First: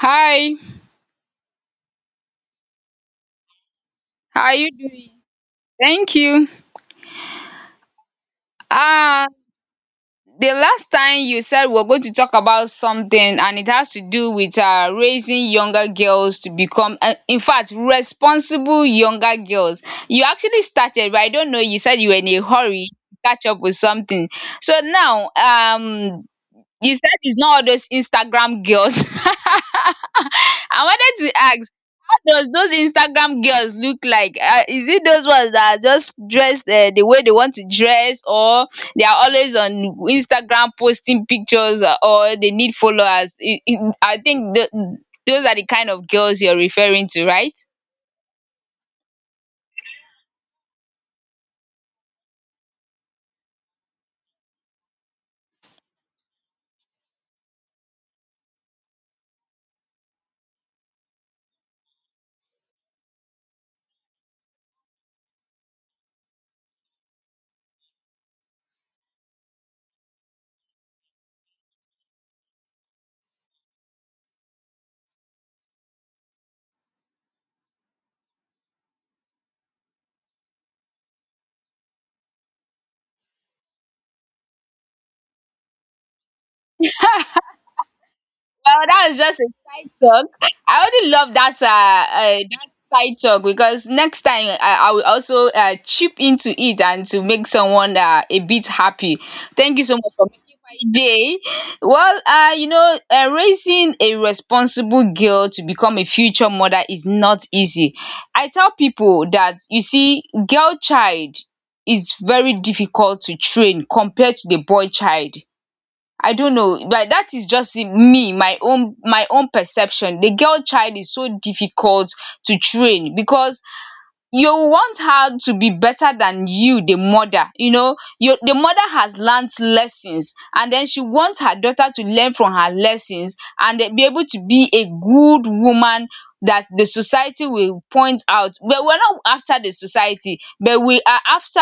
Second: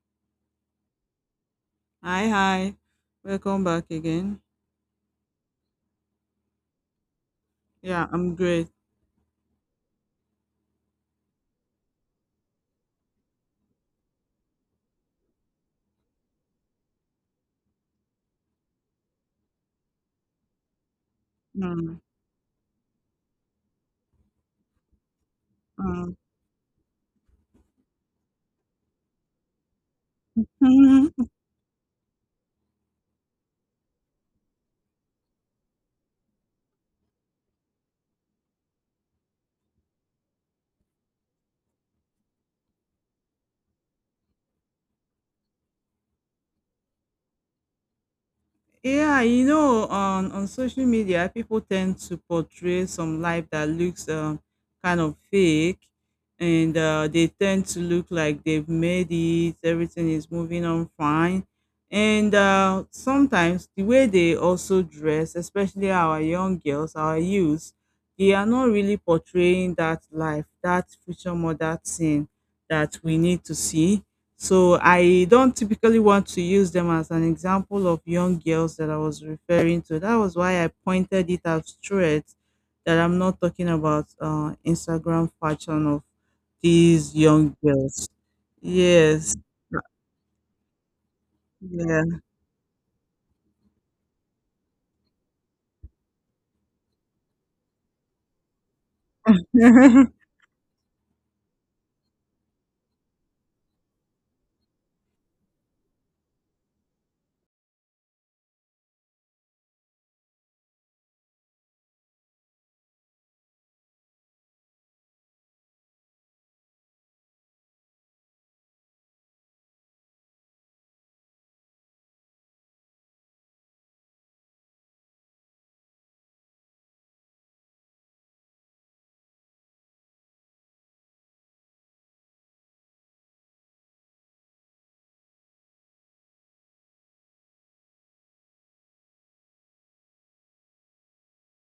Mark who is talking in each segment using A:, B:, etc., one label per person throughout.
A: Hi,
B: Hi, hi. Welcome back again.
A: how are you doing? Thank you.
B: Yeah, I'm great.
A: Uh, the last time you said we're going to talk about something, and it has to do with raising younger girls to become, in fact, responsible younger girls. You actually started, but I don't know. You
B: Mm,
A: said you were in a hurry to catch up with something. So now, you said it's not all those Instagram girls. I
B: mm.
A: wanted to ask. How does those Instagram girls look like? Is it those ones that are just dressed the way they want to dress, or they are always on Instagram posting pictures, or they need followers? I think those are the kind of girls you're referring to, right?
B: Yeah, you know, on social media, people tend to portray some life that looks kind of fake, and they tend to look like they've made it. Everything is moving on fine, and sometimes the way they also dress, especially our young girls, our youths, they are not really portraying that life, that future mother thing that we need to see, so I don't typically want to use them as an example of young girls that I was referring to. That was why I pointed it out straight, that I'm not talking about Instagram fashion of these young girls.
A: Well, that was
B: Yes.
A: just a side talk. I only love that
B: Yeah.
A: that side talk because next time I will also chip into it and to make someone a bit happy. Thank you so much for making my day. Well, raising a responsible girl to become a future mother is not easy. I tell people that you see, girl child is very difficult to train compared to the boy child. I don't know, but that is just me, my own perception. The girl child is so difficult to train because you want her to be better than you, the mother. You know, you the mother has learned lessons, and then she wants her daughter to learn from her lessons and then be able to be a good woman that the society will point out. But we're not after the society, but we are after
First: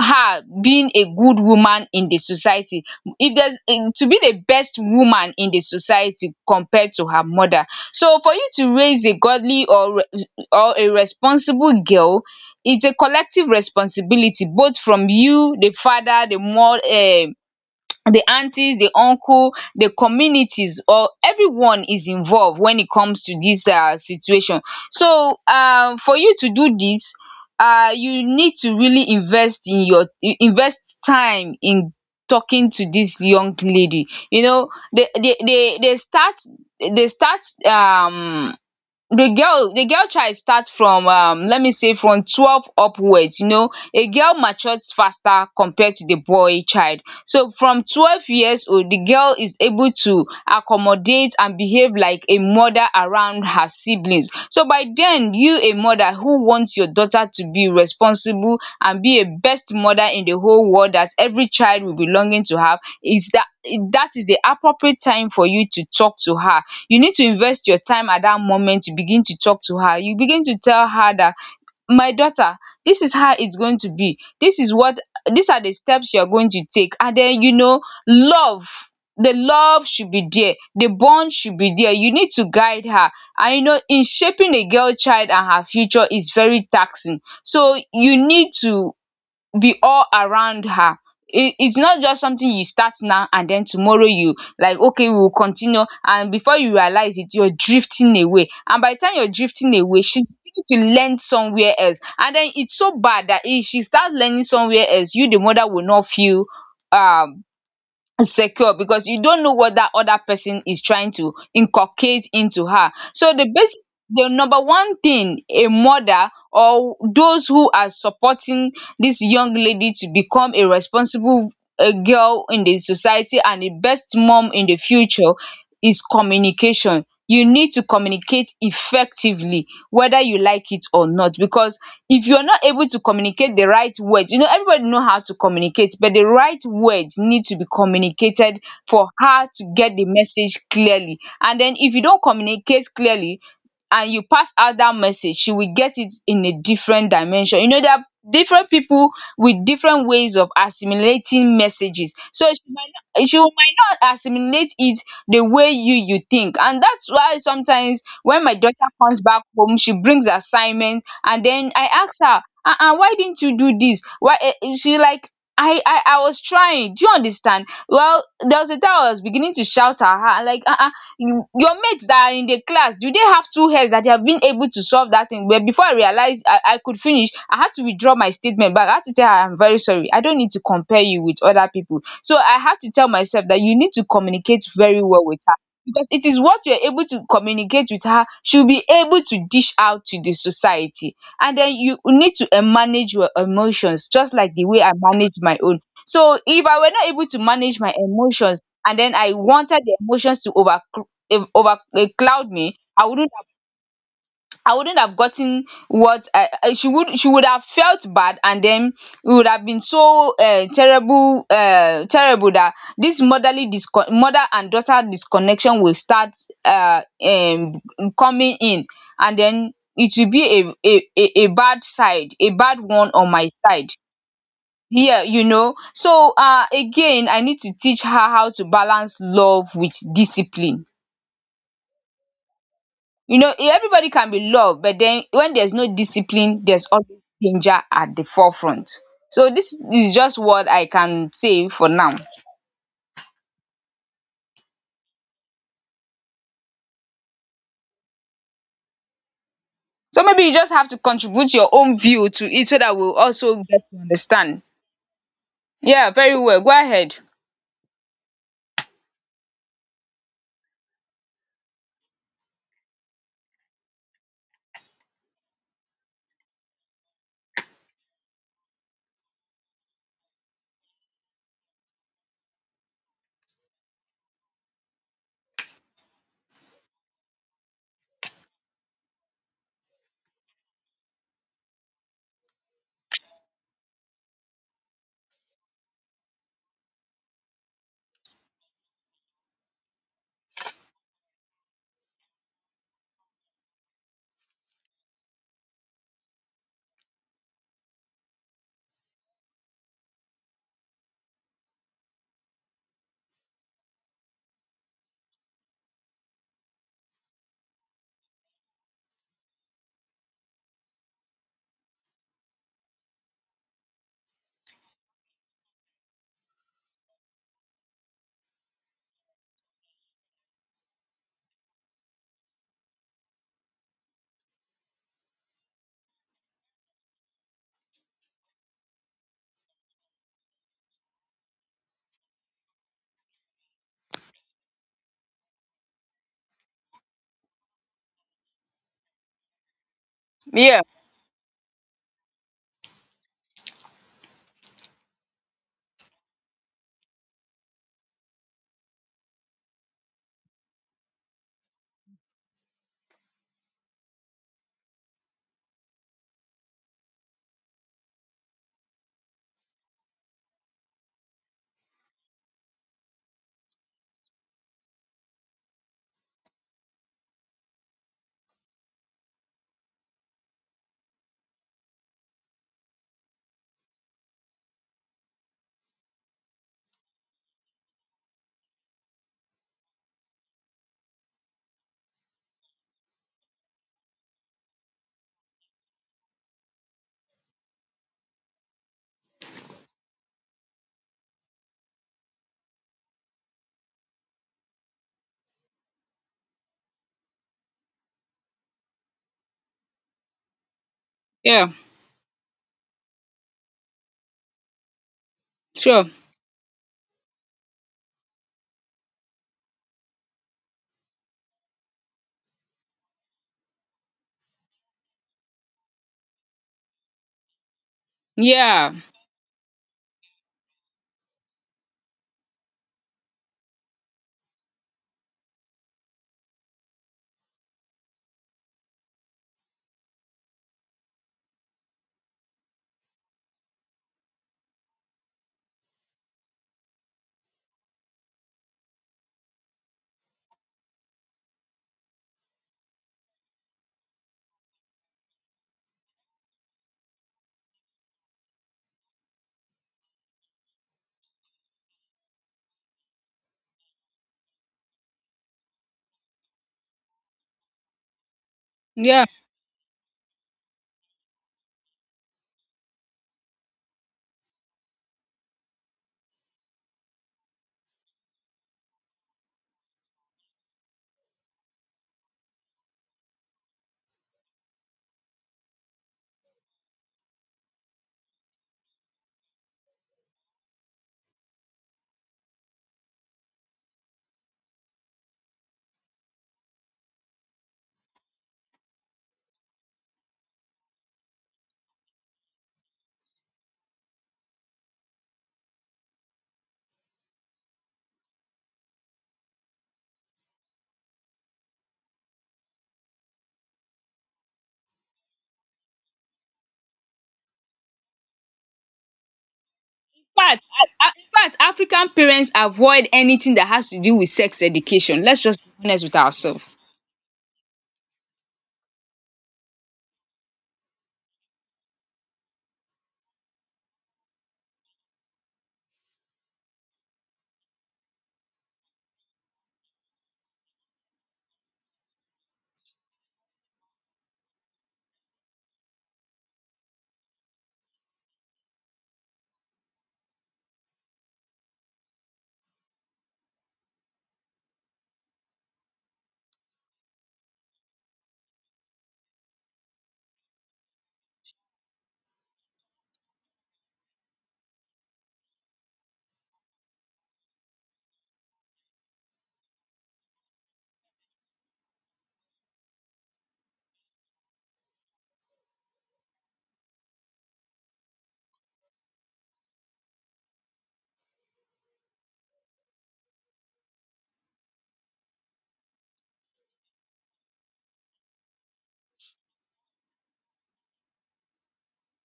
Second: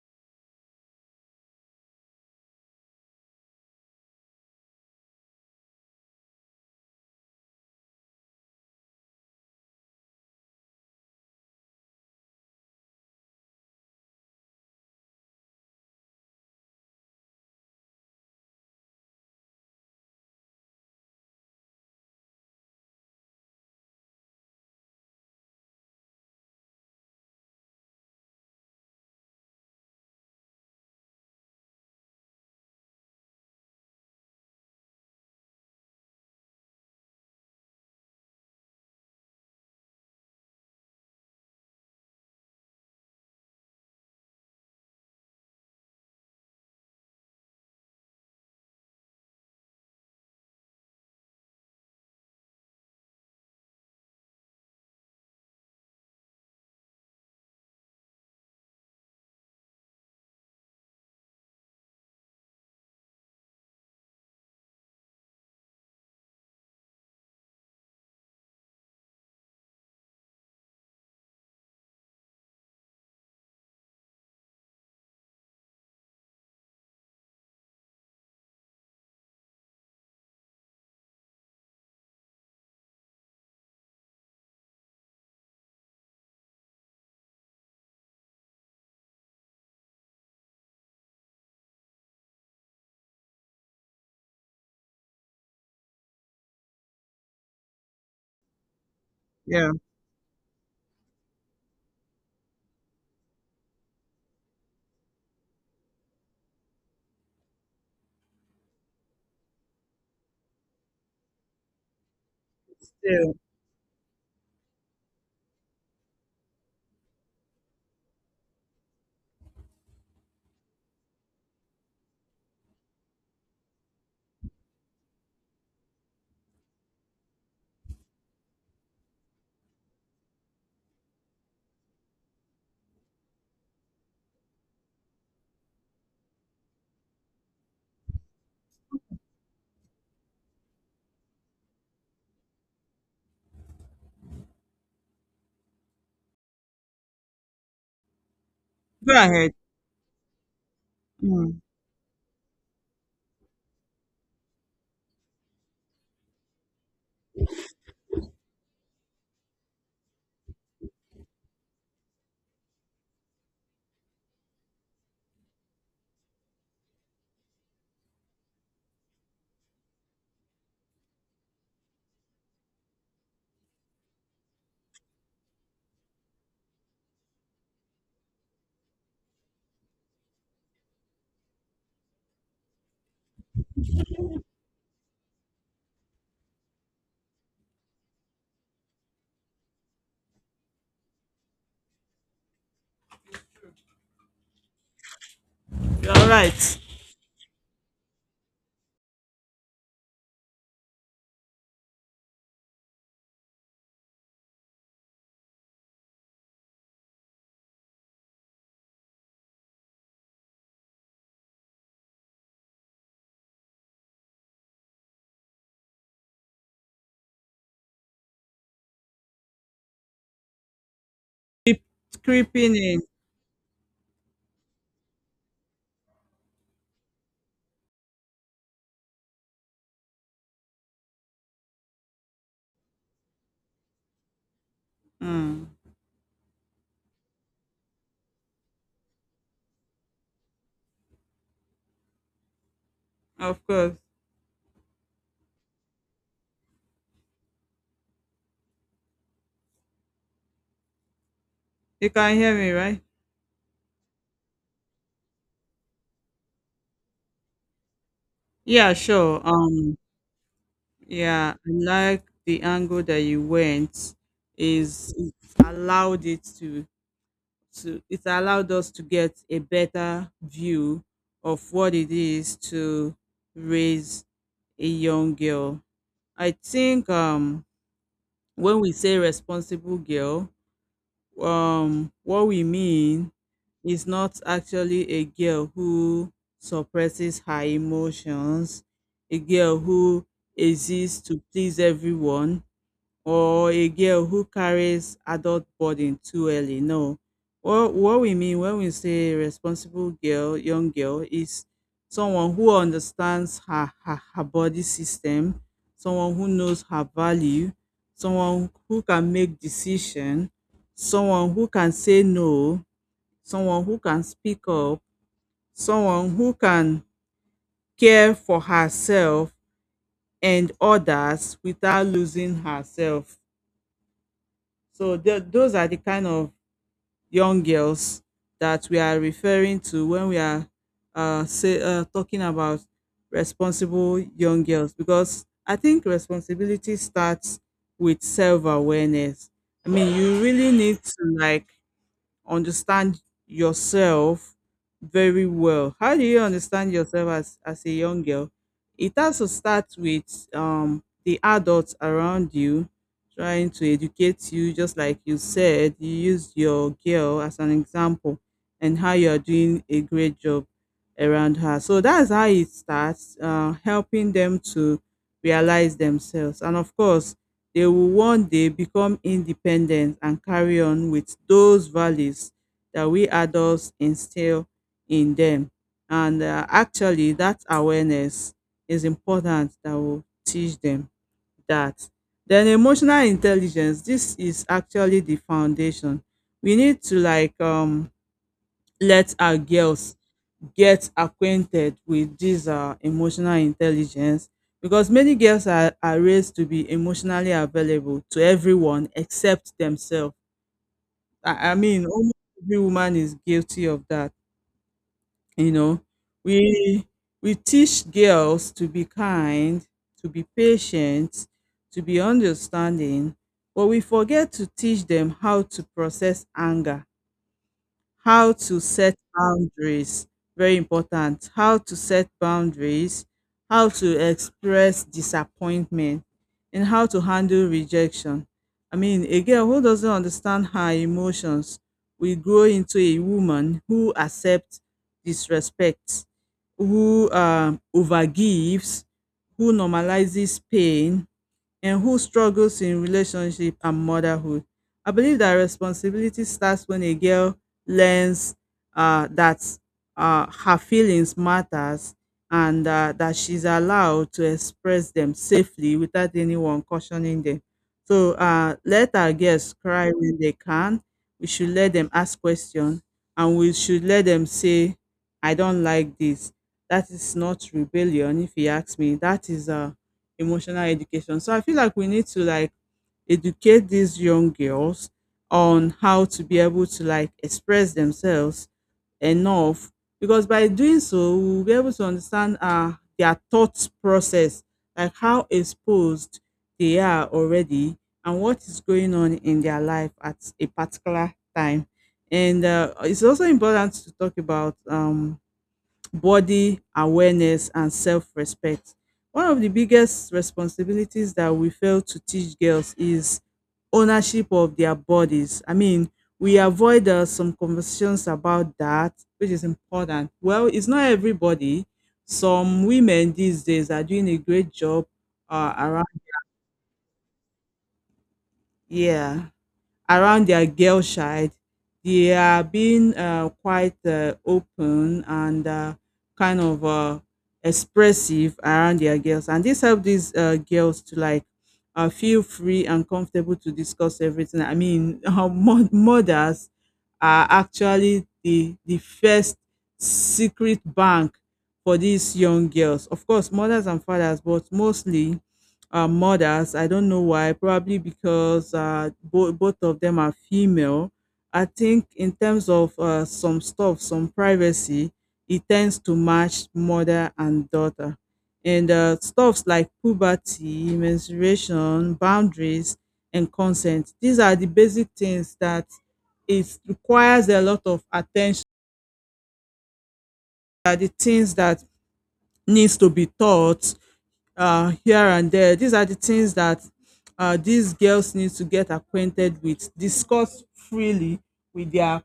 A: her being a good woman in the society, if there's eh, to be the best woman in the society compared to her mother. So for you to raise a godly or a responsible girl, it's a collective responsibility, both from you, the father, the aunties, the uncle, the communities, or everyone is involved when it comes to this situation. So for you to do this, you need to really invest time in talking to this young lady, you know. they they they they start they start um the girl the girl child start from let me say from 12 upwards. You know, a girl matures faster compared to the boy child, so from 12 years old the girl is able to accommodate and behave like a mother around her siblings. So by then, you, a mother who wants your daughter to be responsible and be a best mother in the whole world that every child will be longing to have, is that is the appropriate time for you to talk to her. You need to invest your time at that moment. You begin to talk to her, you begin to tell her that, my daughter, this is how it's going to be, this is what these are the steps you're going to take. And then, you know, love The love should be there, the bond should be there. You need to guide her, and you know, in shaping a girl child and her future is very taxing, so you need to be all around her. It's not just something you start now, and then tomorrow you like, okay, we will continue, and before you realize it, you're drifting away. And by the time you're
B: Yeah.
A: drifting away, she's beginning to learn somewhere else, and then it's so bad that if she starts learning somewhere else, you the mother will not feel um secure, because you don't know what that other person is trying to inculcate into her. So
B: So,
A: the number one thing a mother or those who are supporting this young lady to become a responsible, a girl in the society and the best mom in the future, is communication. You need to communicate effectively, whether you like it or not, because if you're not able to communicate the right words, you know, everybody know how to communicate, but the right words need to be communicated for her to get the message clearly. And then if you don't communicate clearly and you pass out that message, she will get it in a different dimension. You know, there are different people
B: go ahead.
A: with different ways of assimilating
B: Mm.
A: messages, so she might you might not assimilate it the way you think. And that's why sometimes when my daughter comes back home, she brings assignment, and then I ask her, ah, ah, why didn't you do this, she like, I was trying. Do you understand? Well, there was a time I was beginning to shout at her, like, your mates that are in the class, do they have two heads that they have been able to solve that thing? But before I realized I could finish, I had to withdraw my statement back. I had to tell her, I'm very sorry. I don't need to compare you with other people. So I have to tell myself that you need to communicate very well with her, because it is what you're able to communicate with her she'll be able to dish out to the society. And then you need to eh, manage your emotions, just like the way I manage my own.
B: You're all
A: So if
B: right.
A: I were not able to manage my emotions and then I wanted the emotions to cloud me, I wouldn't have gotten what she would have felt bad, and then it would have been so terrible that this mother and daughter disconnection will start um um coming in, and then it will be
B: Keep
A: a
B: creeping
A: bad
B: in.
A: one on my side. Yeah, you know, so again, I need to teach her how to balance love with discipline. You know, eh, everybody can be loved, but then when
B: Mm.
A: there's no discipline, there's always danger at the forefront. So this is just what I can say for now.
B: Of course.
A: So maybe you just have to contribute your own
B: You
A: view
B: can
A: to
B: hear
A: it
B: me,
A: so that
B: right?
A: we'll also get to understand. Yeah, very well, go ahead.
B: Yeah, sure. Yeah, I like the angle that you went. Is it allowed it to it allowed us to get a better view of what it is to raise a young girl. I think when we say responsible girl, what we mean is not actually a girl who suppresses her emotions, a girl who exists to please everyone, or a girl who carries adult burden too early. No. What we mean when we say responsible girl, young girl, is someone who understands her body system, someone who knows her value, someone who can make decision, someone who can say no, someone who can speak up, someone who can care for herself and others without losing herself. So those are the kind of young girls that we are referring to when we are talking about responsible young girls, because I think responsibility starts with self awareness. I mean, you really
A: Yeah,
B: need to like understand yourself very well. How do you understand yourself as, a young girl? It has to start with the adults around you trying to educate you, just like you said, you used your girl as an example and how you are doing a great job around her. So that's how it starts, helping them to realize themselves. And of course, they will one day become independent and carry on with those values that we adults instill in them. And actually, that awareness is important, that will teach them that. Then, emotional intelligence, this is actually the foundation. We need to like let our girls get acquainted with this emotional intelligence, because many girls are raised to be emotionally available to everyone except themselves.
A: yeah,
B: I mean, almost every woman is guilty of that. You know,
A: sure,
B: we we teach girls to be kind, to be patient, to be understanding, but we forget to teach them how to process anger, how to
A: yeah,
B: set boundaries, very important. How to set boundaries, how to express disappointment, and how to handle rejection. I mean, a girl who doesn't understand her emotions will grow into a woman who accepts disrespect, who overgives, who normalizes pain, and who struggles in relationship and motherhood. I believe that responsibility starts when a girl learns that her feelings matters and that she's allowed to express them safely without anyone cautioning them. So let
A: yeah, in
B: our girls cry when they can. We should let them ask questions, and we should let them say, "I don't like this." That is not rebellion, if you ask me. That is emotional education. So I feel like we need to like educate these young girls on how to be able to like express themselves enough, because by doing so we'll be able to understand their thought process, like how exposed they are already and what is going on in their life at a particular time. And it's also important to talk about body awareness and self-respect. One of the biggest responsibilities that we fail to teach girls is ownership of their bodies. I mean, we avoid some conversations about that, which is important.
A: fact,
B: Well, it's not
A: in fact,
B: everybody.
A: African parents
B: Some
A: avoid
B: women
A: anything
B: these
A: that
B: days
A: has to
B: are
A: do
B: doing
A: with
B: a
A: sex
B: great job
A: education. Let's just be honest
B: around.
A: with ourselves.
B: Yeah. Around their girl child, they are being quite open and kind of uh, expressive around their girls. And this helps these girls to like feel free and comfortable to discuss everything. I mean, mothers are actually the first secret bank for these young girls. Of course, mothers and fathers, but mostly mothers. I don't know why. Probably because both of them are female. I think in terms of some stuff, some privacy, it tends to match mother and daughter. And stuffs like puberty, menstruation, boundaries, and consent. These are the basic things that it requires a lot of attention. Are the things that needs to be taught here and there. These are the things that these girls need to get acquainted with. Discuss freely with their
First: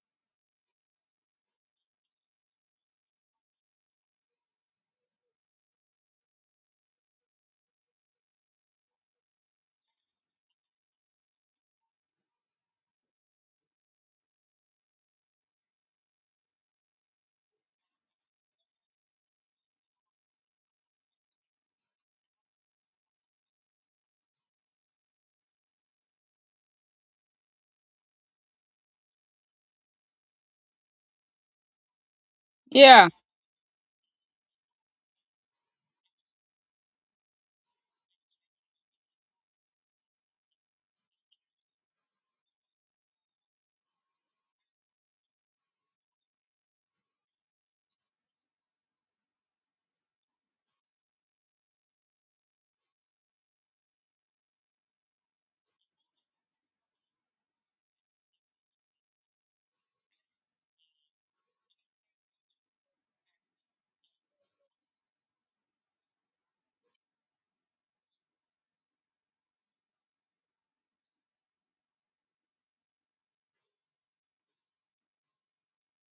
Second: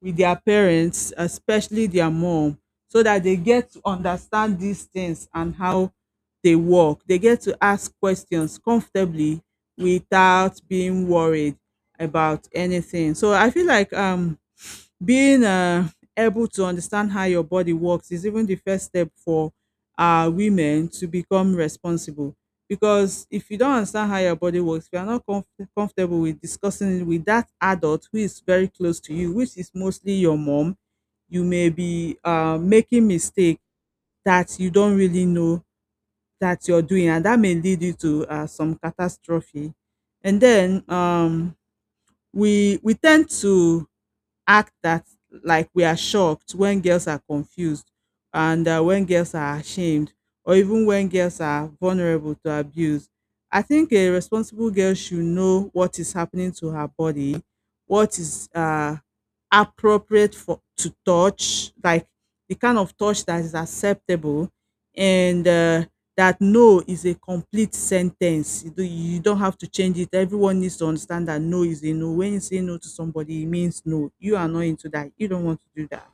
B: with their parents, especially their mom, so that they get to understand these things and how they work. They get to ask questions comfortably without being worried about anything. So I feel like being able to understand how your body works is even the first step for women to become responsible, because if you don't understand how your body works, if you are not comfortable with discussing it with that adult who is very close to you, which is mostly your mom, you may be making
A: Yeah,
B: mistake that you don't really know that you're doing, and that may lead you to some catastrophe. And then we tend to act that like we are shocked when girls are confused, and when girls are ashamed or even when girls are vulnerable to abuse. I think a responsible girl should know what is happening to her body, what is appropriate for to touch, like the kind of touch that is acceptable, and that no is a complete sentence. You don't have to change it. Everyone needs to understand that no is a no. When you say no to somebody, it means no. You are not into that. You don't want to do that,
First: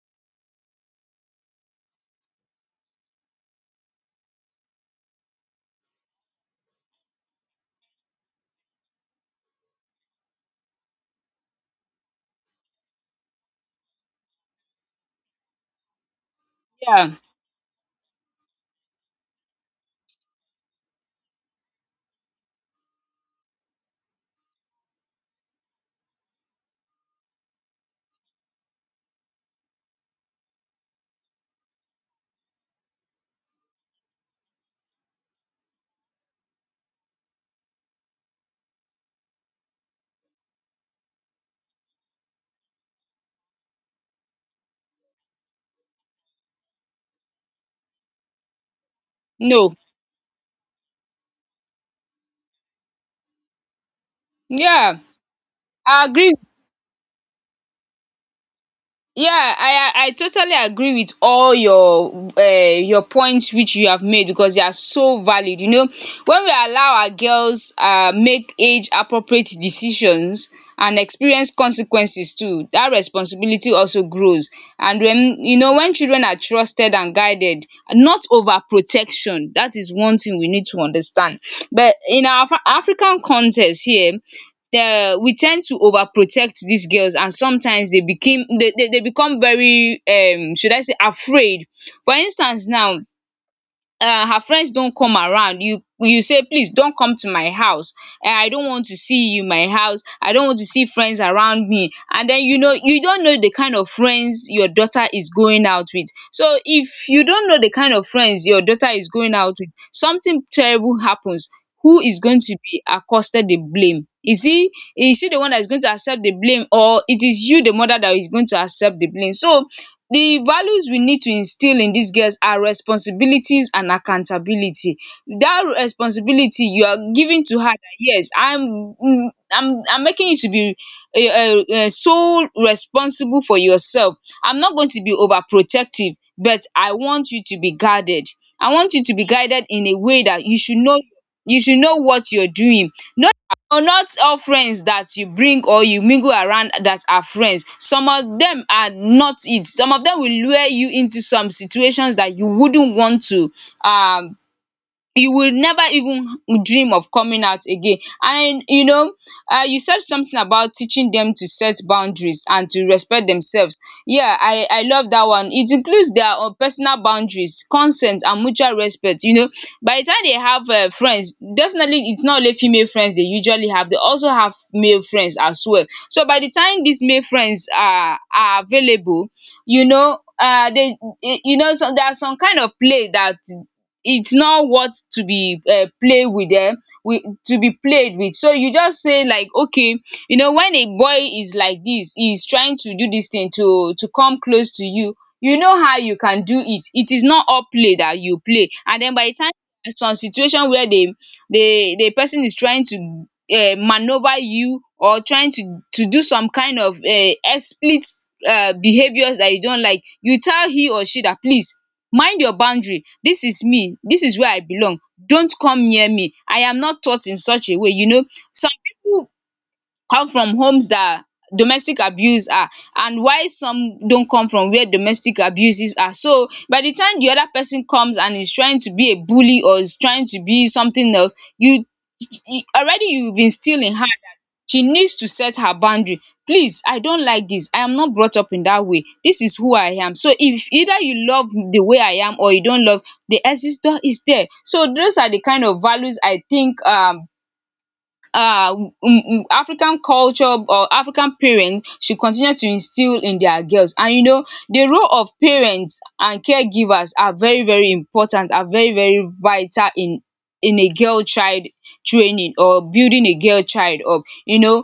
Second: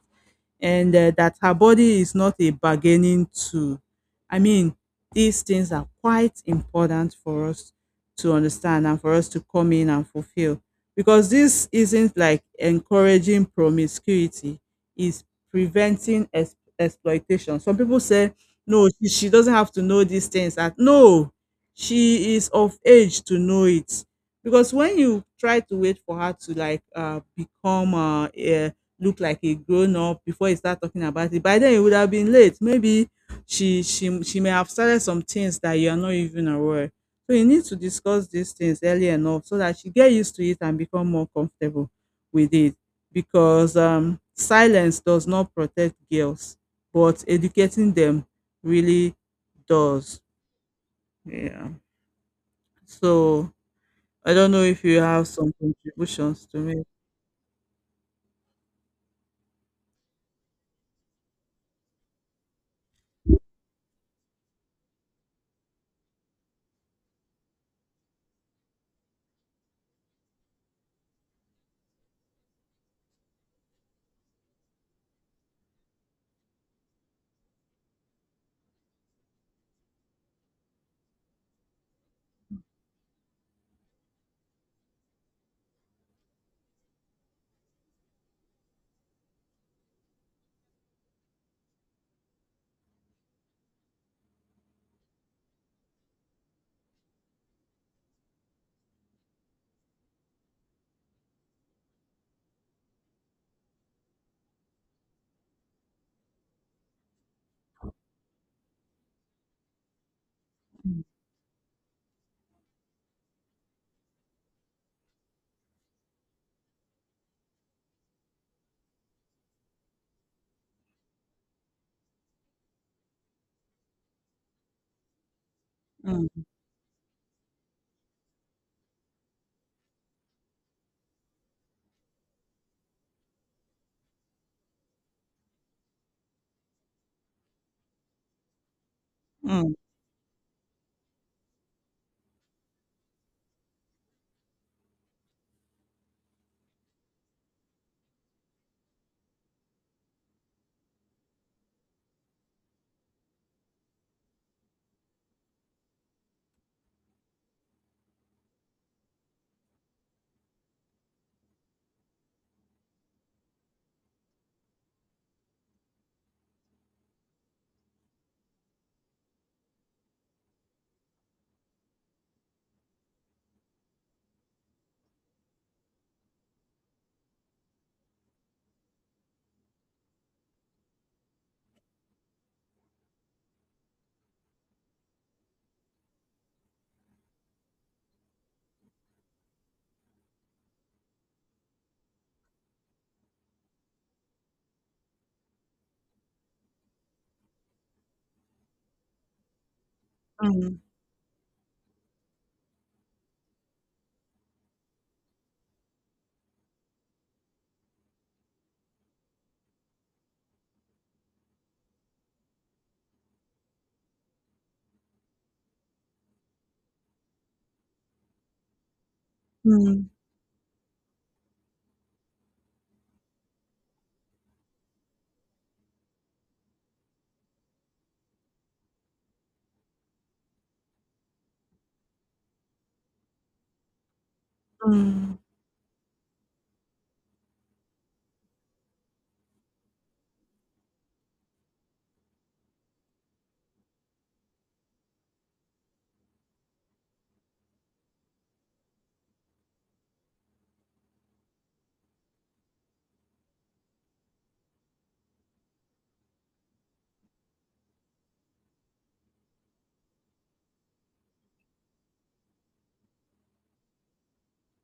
B: and that her body is not a bargaining tool. I mean, these things are quite important for us to understand and for us to come in and fulfill, because this isn't like encouraging promiscuity, it's preventing
A: yeah,
B: exploitation. Some people say, no, she doesn't have to know these things. That, no, she is of age to know it. Because when you try to wait for her to like become a look like a grown up before you start talking about it. By then it would have been late. Maybe she may have started some things that you are not even aware. So you need to discuss these things early enough so that she get used to it and become more comfortable with it. Because silence does not protect girls, but educating them really
A: no,
B: does. Yeah. So I don't know if
A: yeah,
B: you have some
A: I agree.
B: contributions to make.
A: Yeah, I totally agree with all your points which you have made, because they are so valid. You know, when we allow our girls make age appropriate decisions and experience consequences too, that responsibility also grows. And when you know, when children are trusted and guided, not over protection, dat one thing we need to understand. But in our African context here, we ten d to overprotect these girls, and sometimes they became they become very should I say afraid. For instance now, her friends don come around, you say please don come to my house, I don want to see you in my house, I don want to see friends around me. And den, you know, you don't know the kind of friends your daughter is going out with. So if you don't know the kind of friends your daughter is going out with, something terrible happens. Who is going to be accosted? The blame is, he is she the one that is going to accept the blame, or it is you the mother that is going to accept the blame? So the values we need to instill in these girls are responsibilities and accountability. That
B: Mm,
A: responsibility you are giving to her, that yes, I'm mm, I'm making you to be sole responsible for yourself. I'm not going to be overprotective, but I want you to be guarded. I want you to be guided
B: mm,
A: in a way that you should know, what you're doing. No, or not all friends that you bring or you mingle around that are friends. Some of them are not it. Some of them will lure you into some situations that you wouldn't want to. um you will never even dream of coming out again. And you said something about teaching them to set boundaries and to respect themselves. Yeah, I love that one. It includes their own personal boundaries, consent and mutual respect. By the time they have friends, definitely it's not only female friends they usually have, they also have male friends as well. So by the time these male friends are available, they, so there are some kind of play that it's not what to be, play with them, with to be played with. So you just say like, okay, when a boy is like this, he's trying to do this thing to come close to you, you know how you can do it. It is not all play that you play. And then by the time there's some situation
B: mm,
A: where the person is trying to manoeuvre you, or trying to do some kind of explicit behaviours that you don't like, you tell he or she that, please mind your boundary. This is me, this is where I belong. Don't come near me, I am not taught in such a way. Some people
B: mm,
A: come from homes that domestic abuse are, and why some don't come from where domestic abuses are. So by the time the other person comes and is trying to be a bully or is trying to be something else, already you've instilled in her that she needs to
B: mm,
A: set her boundary. Please, I don't like this. I am not brought up in that way. This is who I am. So if either you love the way I am or you don't love, the exit door is there. So those are the kind of values I think, African culture or African parents should continue to instill in their girls. And you know, the role of parents and caregivers are very, very important, are very, very vital in a girl child training or building a girl child up. You know,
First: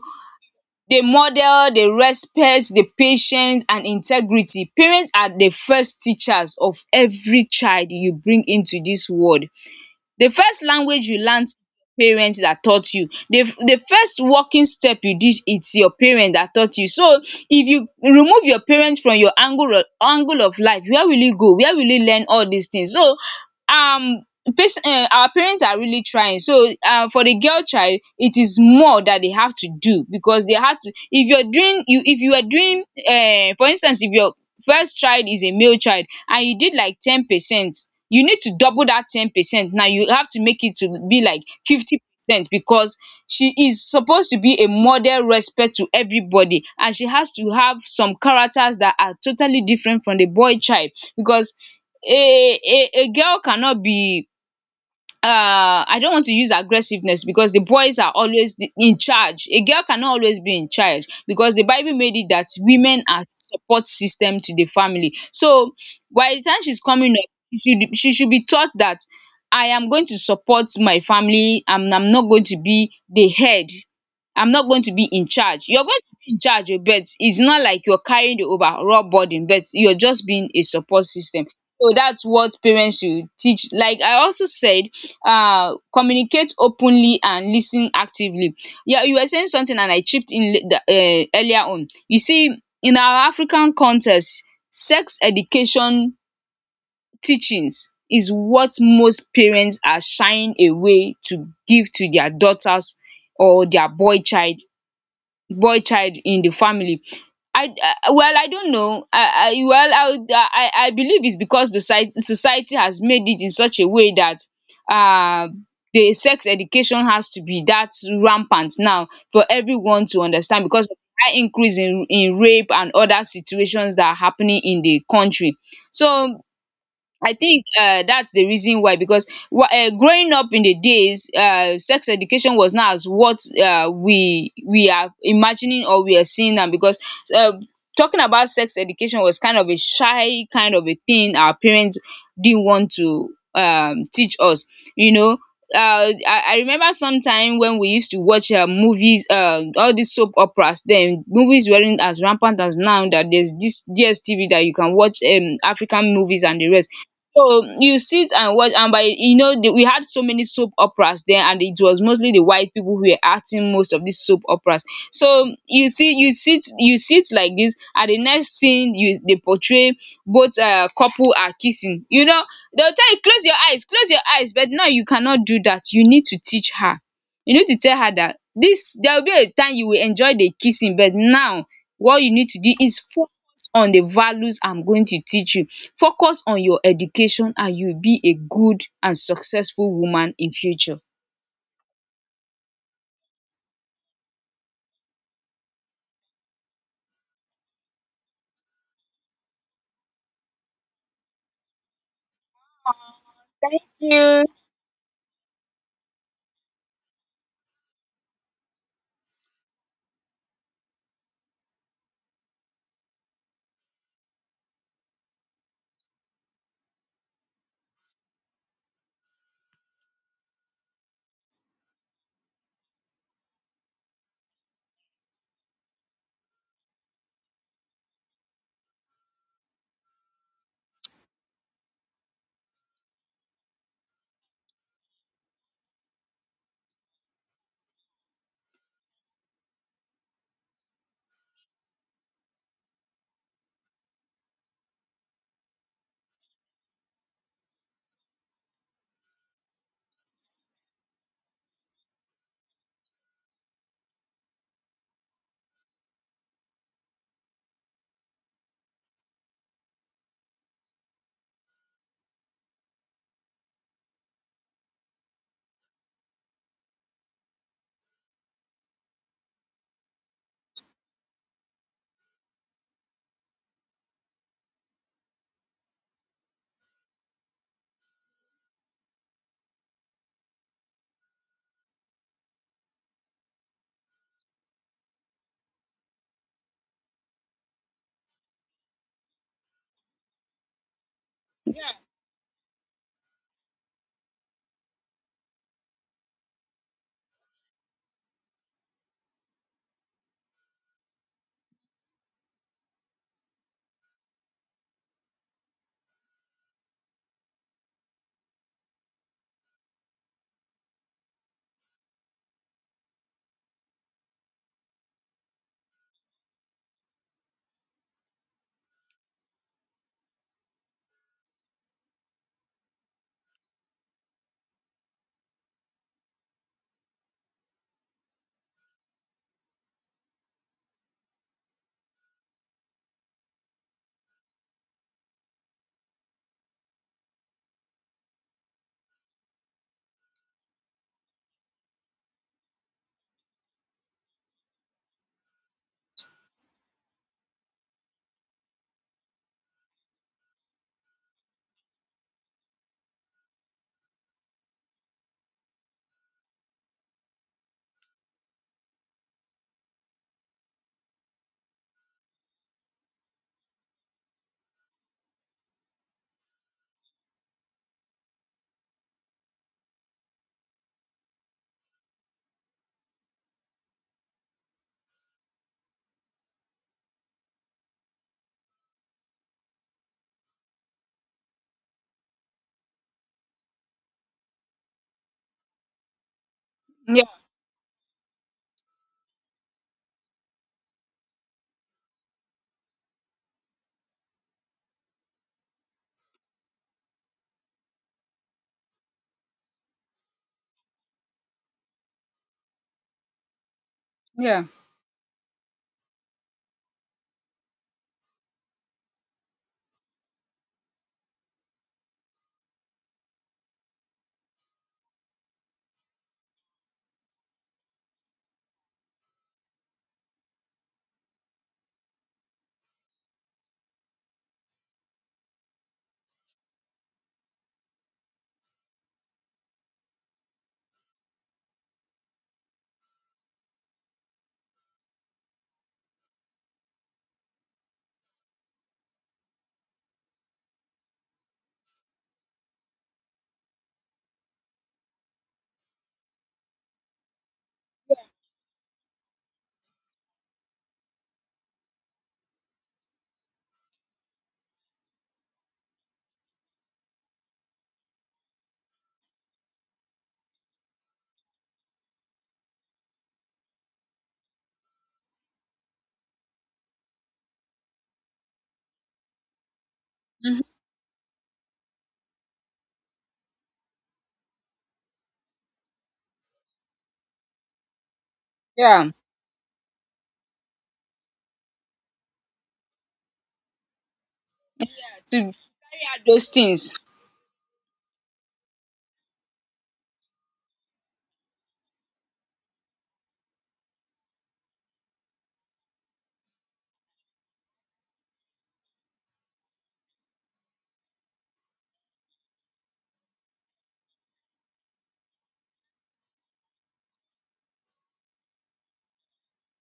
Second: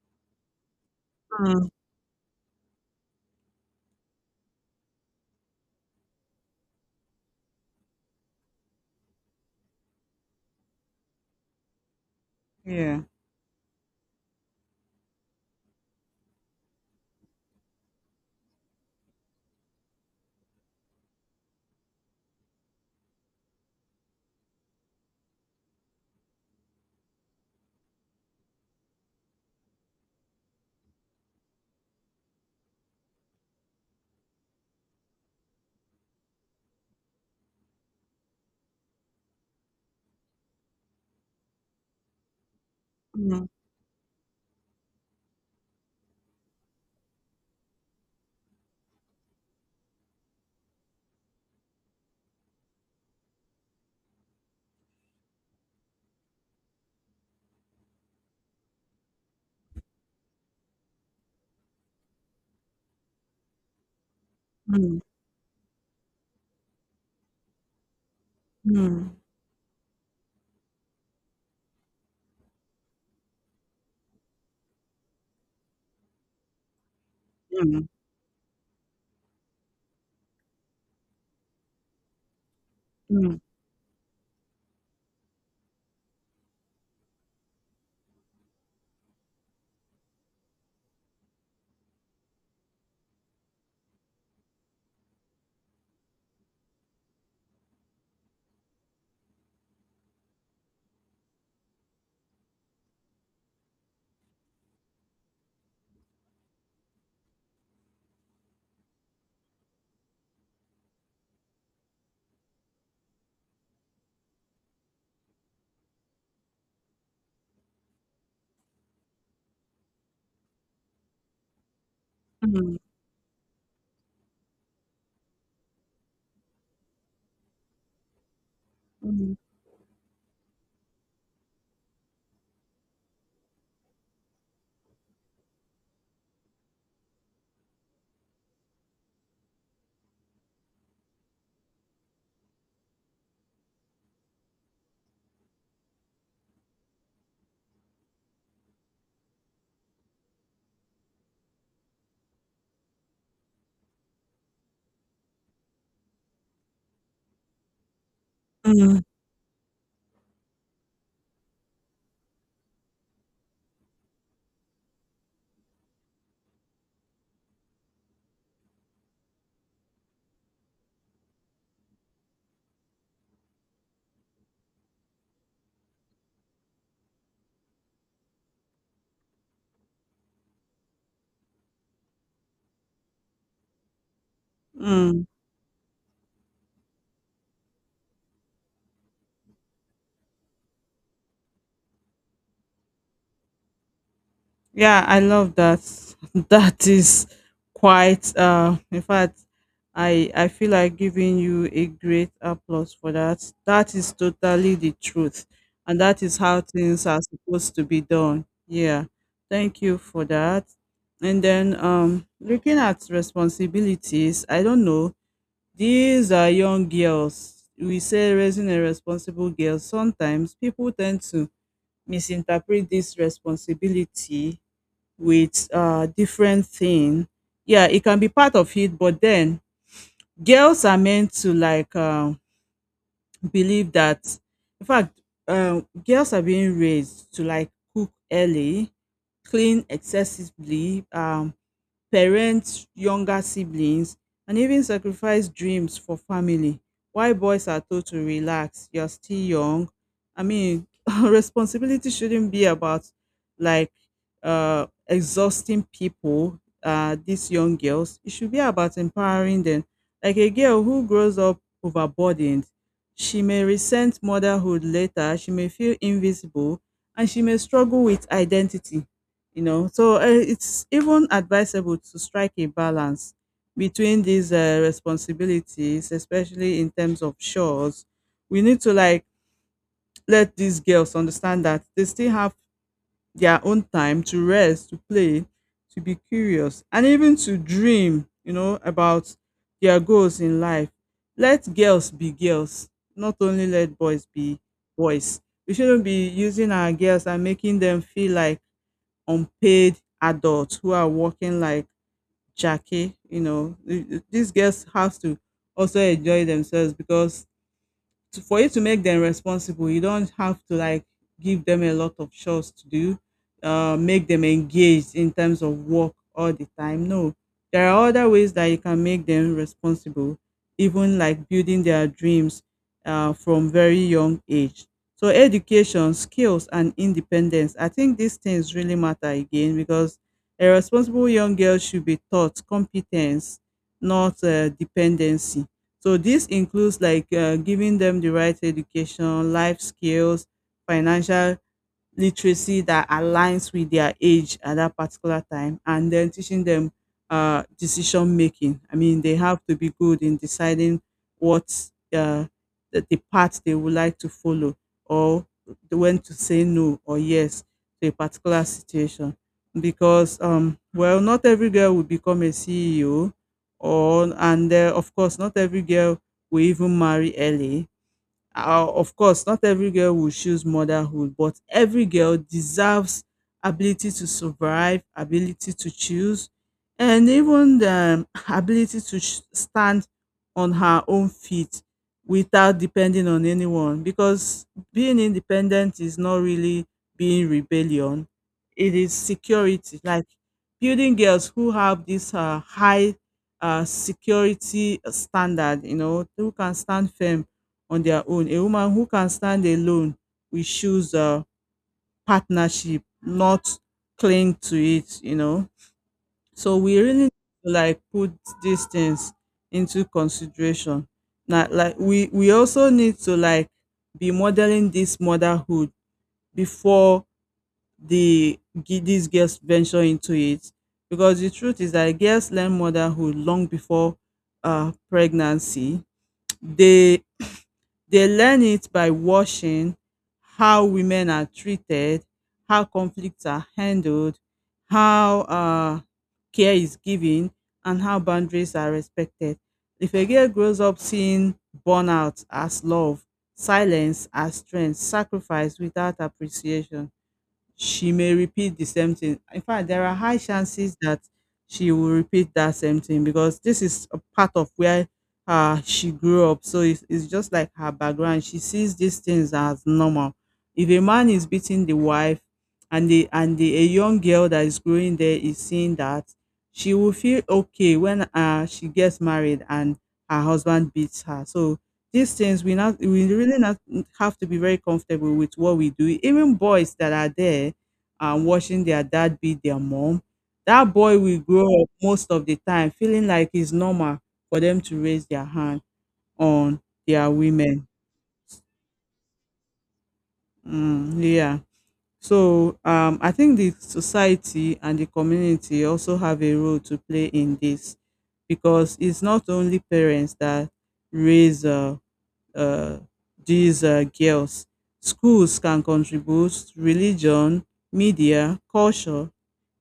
A: they
B: mm,
A: model, they respect, the patience and integrity. Parents are the first teachers of every child you bring into this world. The first language you learnt, parents that taught
B: Yeah.
A: you. The first walking step you did, it's your parent that taught you. So if you remove your parents from your angle of life, where will you go? Where will you learn all these things? So um person, our parents are really trying. So for the girl child it is more that they have to do, because they have to. If you're doing you if you are doing, for instance, if your first child is a male child and you did like 10%, you need to double that 10%. Now you have to make it to be like 50%, because
B: Mm,
A: she is supposed to be a model respect to everybody, and she has to have some characters that are totally different from the boy child. Because a a girl cannot be, I don't want to use aggressiveness, because the boys are always in charge. A girl cannot always be in charge, because the Bible made it that women are support system to the
B: mm,
A: family. So by the time she's coming up, she should be taught that,
B: mm,
A: I am going to support my family. I'm not going to be the head. I'm not going to be in charge. You're going to be in charge, oh, but it's not like
B: mm,
A: you're carrying the overall burden, but you're just being a support system. So that's what parents should
B: mm,
A: teach. Like I also said, communicate openly and listen actively. Yeah, you were saying something and I chipped in, earlier on, you see. In our african context, sex education teachings is what most parents are shying away to give to their daughters, or their boy child, in the family. I, well, I don't know. I well, I would, I believe it's because the society has made it in such a way that, um the sex education has to be that rampant now for everyone to understand, because of the high increase in rape
B: mm,
A: and other situations that are happening in the country. So I think, that's the reason why. Because,
B: mm,
A: growing up in the days, sex education was not as what we are imagining or we are seeing now. Because uh, talking about sex education was kind of a shy kind of a thing our parents didn't want to, teach us. You know, I, I remember sometime when we used to watch movies, all these soap operas. Then movies weren't as rampant as now. That there's this DSTV that you can watch, African movies and the rest. So you sit and watch, and
B: mm,
A: by you know, the we had so many soap operas then, and it was mostly the white people who were acting most of these soap operas. So you see, you sit like this and the next scene, you they portray both, couple are kissing. You know, they will tell you, close your eyes, close your eyes, but now you cannot do that. You need to teach her. You need to tell her that, this there will be a time you will enjoy the kissing, but now what you need to do is focus on the values I'm going to
B: mm.
A: teach you. Focus on your education and you will be a good and successful woman in future.
B: Yeah, I love that. That is quite in fact I feel like giving you a great applause for that. That is
A: Yeah,
B: totally the truth. And that is how things are supposed to be done. Yeah. Thank you for that. And then looking at responsibilities, I don't know. These are young girls. We say raising a responsible girl. Sometimes people tend to misinterpret this responsibility with different thing. Yeah, it can be part of it, but then girls are meant to like believe that, in fact, girls are being raised to like cook early, clean excessively, parent younger siblings, and even sacrifice dreams for family. Why boys are told to relax, you're still young. I mean, responsibility shouldn't be about like exhausting people, these young girls. It should be about empowering them. Like a girl who grows up overburdened, she may resent motherhood later, she may feel invisible, and she may struggle with identity. You know, so it's even advisable to strike a balance between these responsibilities, especially in terms of chores. We need to like let these girls understand that they still have their own time to rest, to play, to be curious, and even to dream, you know, about their goals in life. Let girls be girls, not only let boys be boys. We shouldn't be using our girls and making them feel like unpaid adults who are working like Jackie. You know, these girls have to also enjoy themselves because for you to make them responsible, you don't have to, like, give them a lot of chores to do, make them engaged in terms of work all the time. No, there are other ways that you can make them responsible, even like building their dreams from very young age. So education, skills, and independence. I think these things really matter again because a responsible young girl should be taught competence, not dependency. So this includes like giving them the right education, life skills, financial literacy that aligns with their age at that particular time, and then teaching them decision making. I mean, they have to be good in deciding what uh, the path they would like to follow, or when to say no or yes to a particular situation. Because, well, not every girl will become a CEO, or and of course, not every girl will even marry early, of course not every girl will choose motherhood, but every girl deserves ability to survive, ability to choose, and even the ability to stand on her own feet without depending on anyone, because being independent is not really
A: yeah,
B: being rebellion. It is security, like building girls who have this high security standard, you know, who can stand firm on their own. A woman who can stand alone will choose partnership, not cling
A: yeah,
B: to it, you know. So we really need to, like, put these things into consideration. Not like, we also need to, like, be modeling this motherhood before these girls venture into it, because the truth is that girls learn motherhood long before pregnancy. they They learn it by watching how women are treated, how conflicts are handled, how care is given, and how boundaries are respected. If a girl grows up seeing burnout as love, silence as strength, sacrifice without appreciation, she may repeat the same thing. In fact, there are high chances that she will repeat that same thing because this is a part of where she grew up. So it's just like her background. She sees these things as normal. If a man is beating the wife, and the a young girl that is growing there is seeing that, she will feel okay when she gets married and her
A: mhm,
B: husband beats her. So these things, we not we really not, have to be very comfortable with what we do. Even boys that are there and watching their
A: yeah.
B: dad beat their mom, that boy will grow up most of the time feeling like it's normal for them to raise
A: To
B: their
A: carry
B: hand
A: out those
B: on
A: things.
B: their women. Mm, yeah. So I think the society and the community also have a role to play in this, because it's not only parents that raise uh, these girls. Schools can contribute, religion, media, culture,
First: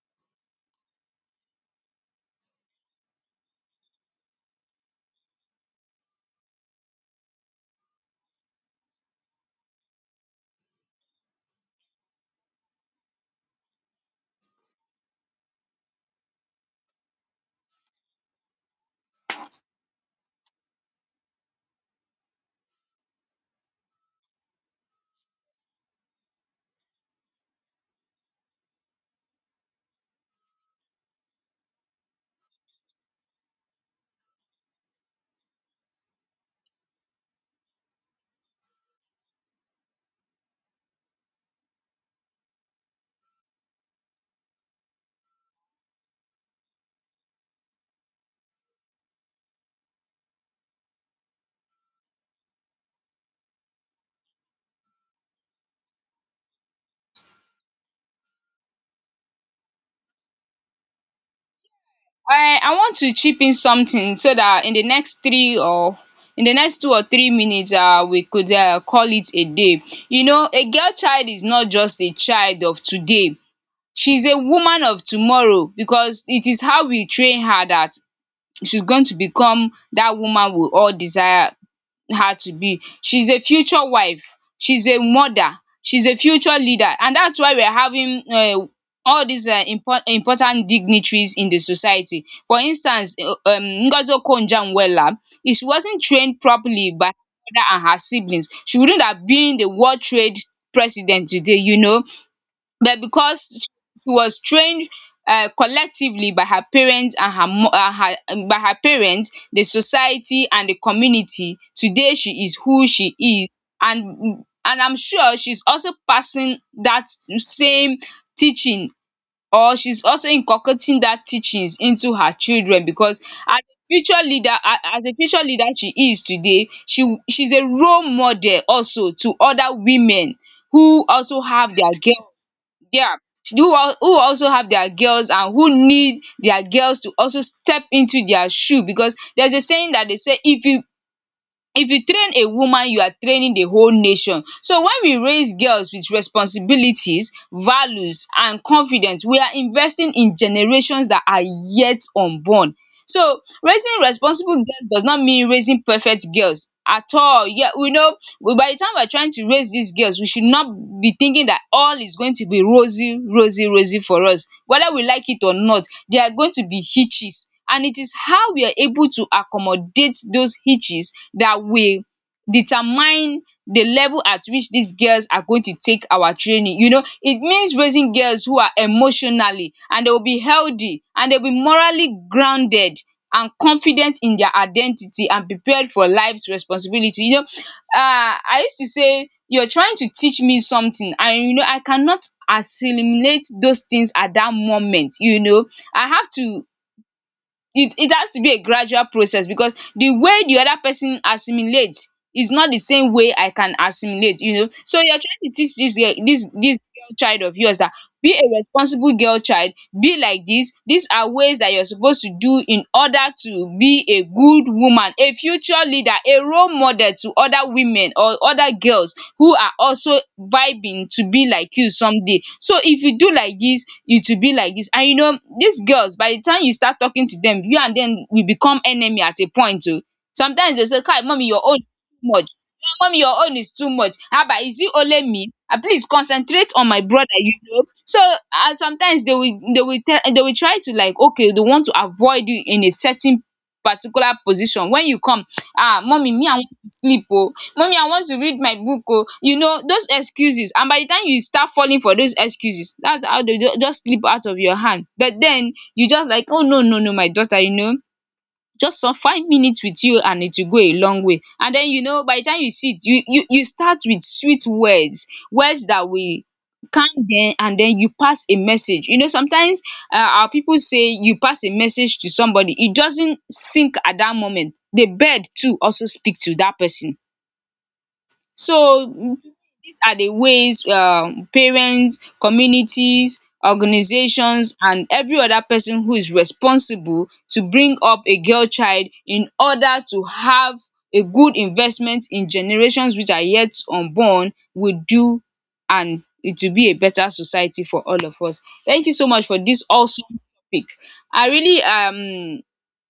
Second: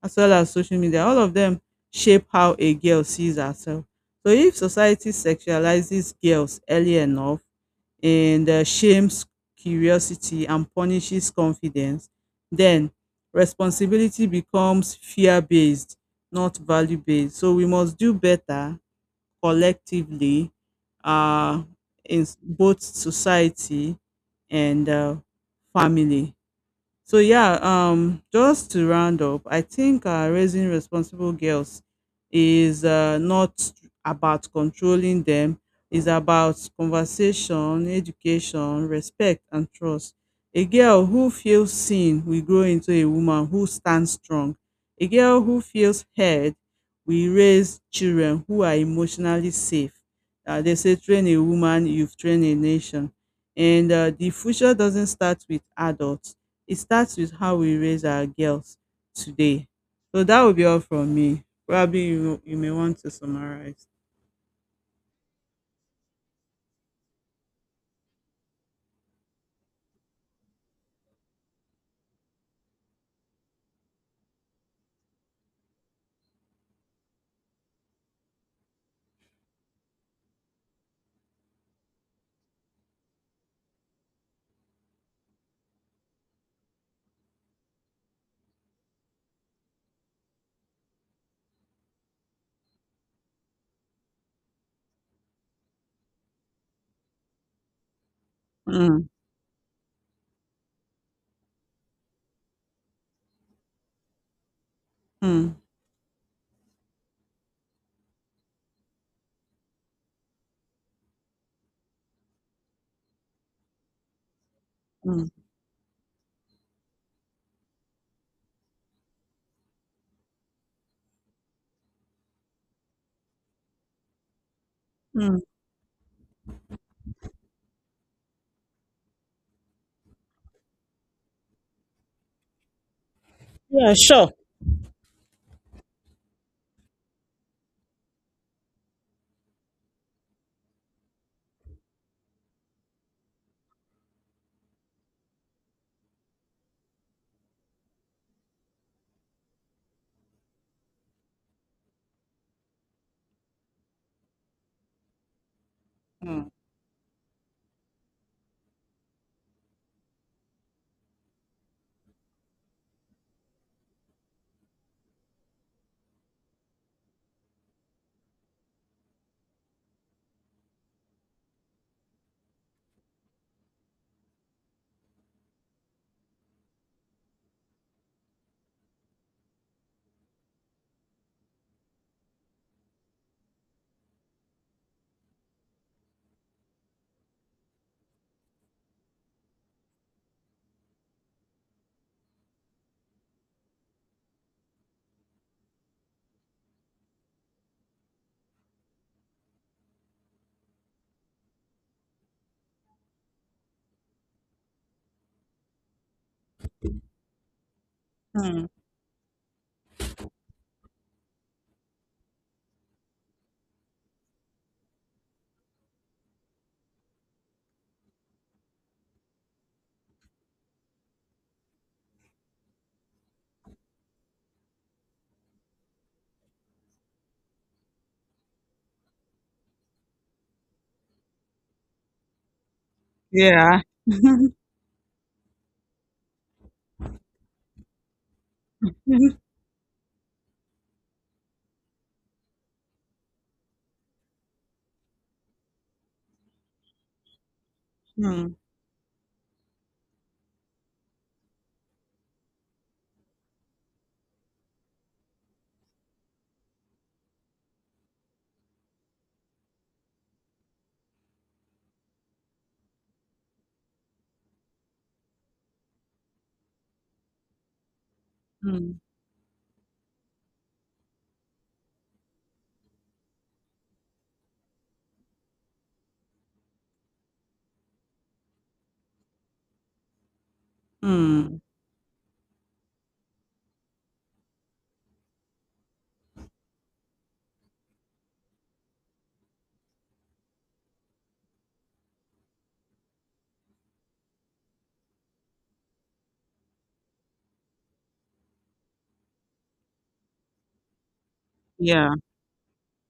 B: as well as social media. All of them shape how a girl sees herself. So if society sexualizes girls early enough and shames curiosity and punishes confidence, then responsibility becomes fear based, not value based. So we must do better collectively, uh, in both society and family. So yeah, just to round up, I think raising responsible girls is, not about controlling them. It's about conversation, education, respect, and trust. A girl who feels seen will grow into a woman who stands strong. A girl who feels heard will raise children who are emotionally safe. They say, train a woman, you've trained a nation. And the future doesn't start with adults, it starts with how we raise our girls today. So that will be all from me. Probably you
A: I
B: may
A: I
B: want
A: want
B: to
A: to chip in
B: summarize.
A: something so that in the next three or in the next 2 or 3 minutes, we could, call it a day. You know, a girl child is not just a child of today, she's a woman of tomorrow, because it is how we train her that she's going to become that woman we all desire her to be. She's a future wife, she's a mother, she's a future leader. And that's why we're having, all these, important dignitaries in the society. For instance, Ngozi Okonjo-Iweala, if she wasn't trained properly by her mother and her siblings, she wouldn't
B: Mm,
A: have been the world trade president today. But because she was trained,
B: mm,
A: collectively by her parents, and her mo and her by her parents, the society and the community. Today she is who she is. And I'm
B: mm,
A: sure she's also passing that same teaching, or she's also inculcating that teachings into her children. Because as a future leader, as a future
B: mm.
A: leader she is today, she's a role model also to other women who also have their girl. Yeah,
B: Yeah,
A: who
B: sure.
A: also have their girls and who need their girls to also step into their shoe. Because there's a saying that they say, if you train a woman, you are training the whole nation. So when we raise girls with responsibilities, values and confidence, we are investing in generations that are yet unborn. So raising responsible girls does not mean raising perfect
B: Mm,
A: girls at all. Yeah, we know, by the time we're trying to raise these girls, we should not be thinking that all is going to be rosy, rosy, rosy for us. Whether we like it or not, there are going to be hitches. And it is how we are able to accommodate those hitches that will determine the level at which these girls are going to take our training. You know, it means raising girls who are emotionally, and they will be healthy, and they'll be morally grounded and confident in their identity and prepared for life's responsibility. You know, I used to say, you're trying to teach me something and you know I cannot assimilate those things at that moment. I have to, it has to be a gradual process, because the way the other person assimilates is not the same way I can assimilate. You know, so you're trying to teach this girl, this girl child of yours that, be a
B: mm.
A: responsible girl child. Be like this. These are ways that you're supposed to do in order to be a good woman, a future leader, a role model to other women or other girls who are also vibing to be like you someday. So if you do like this, you will be like this. And you know, these girls, by the time you start talking to them, you and them will become enemy at a point, o. Sometimes they say, kai, mummy, your own is too much. Mom, your own is
B: Yeah.
A: too much. Haba, is it only me? Ah, please concentrate on my brother. So, sometimes
B: Mm,
A: they will try to, like, okay, they want to avoid you in a certain particular position. When you come, ah, mommy, me I want to sleep, oh. Mommy, I want to read my book, oh. You know those excuses, and by the time you start falling for those excuses, that's how they just slip out of your hand. But then you just like, oh no no no, my daughter, just some 5 minutes with you and it will go a long way. And then you know, by the time you sit, you start with sweet words that will calm them, and then you pass a
B: mm,
A: message. Sometimes, our people say, you pass a message to somebody, it doesn't sink at that moment, the bird too also speak to that person. So, these are the ways,
B: mm.
A: parents, communities, organizations and every other person who is responsible to bring up a girl child, in order to have a good investment in generations which are yet unborn, will do. And it will be a better society for all of us. Thank you so much for this awesome topic. I really,
B: Yeah.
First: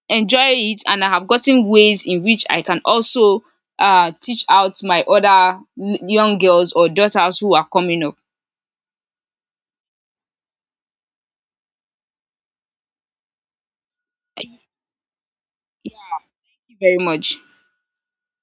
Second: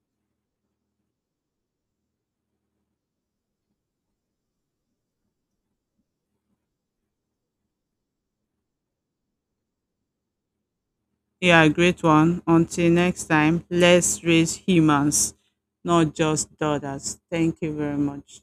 A: enjoy it, and I have gotten ways in which I can also, teach out my other young girls or daughters who are coming up.
B: Yeah, great one. Until next time, let's
A: Thank
B: raise humans, not just
A: you very
B: daughters.
A: much.
B: Thank you very much.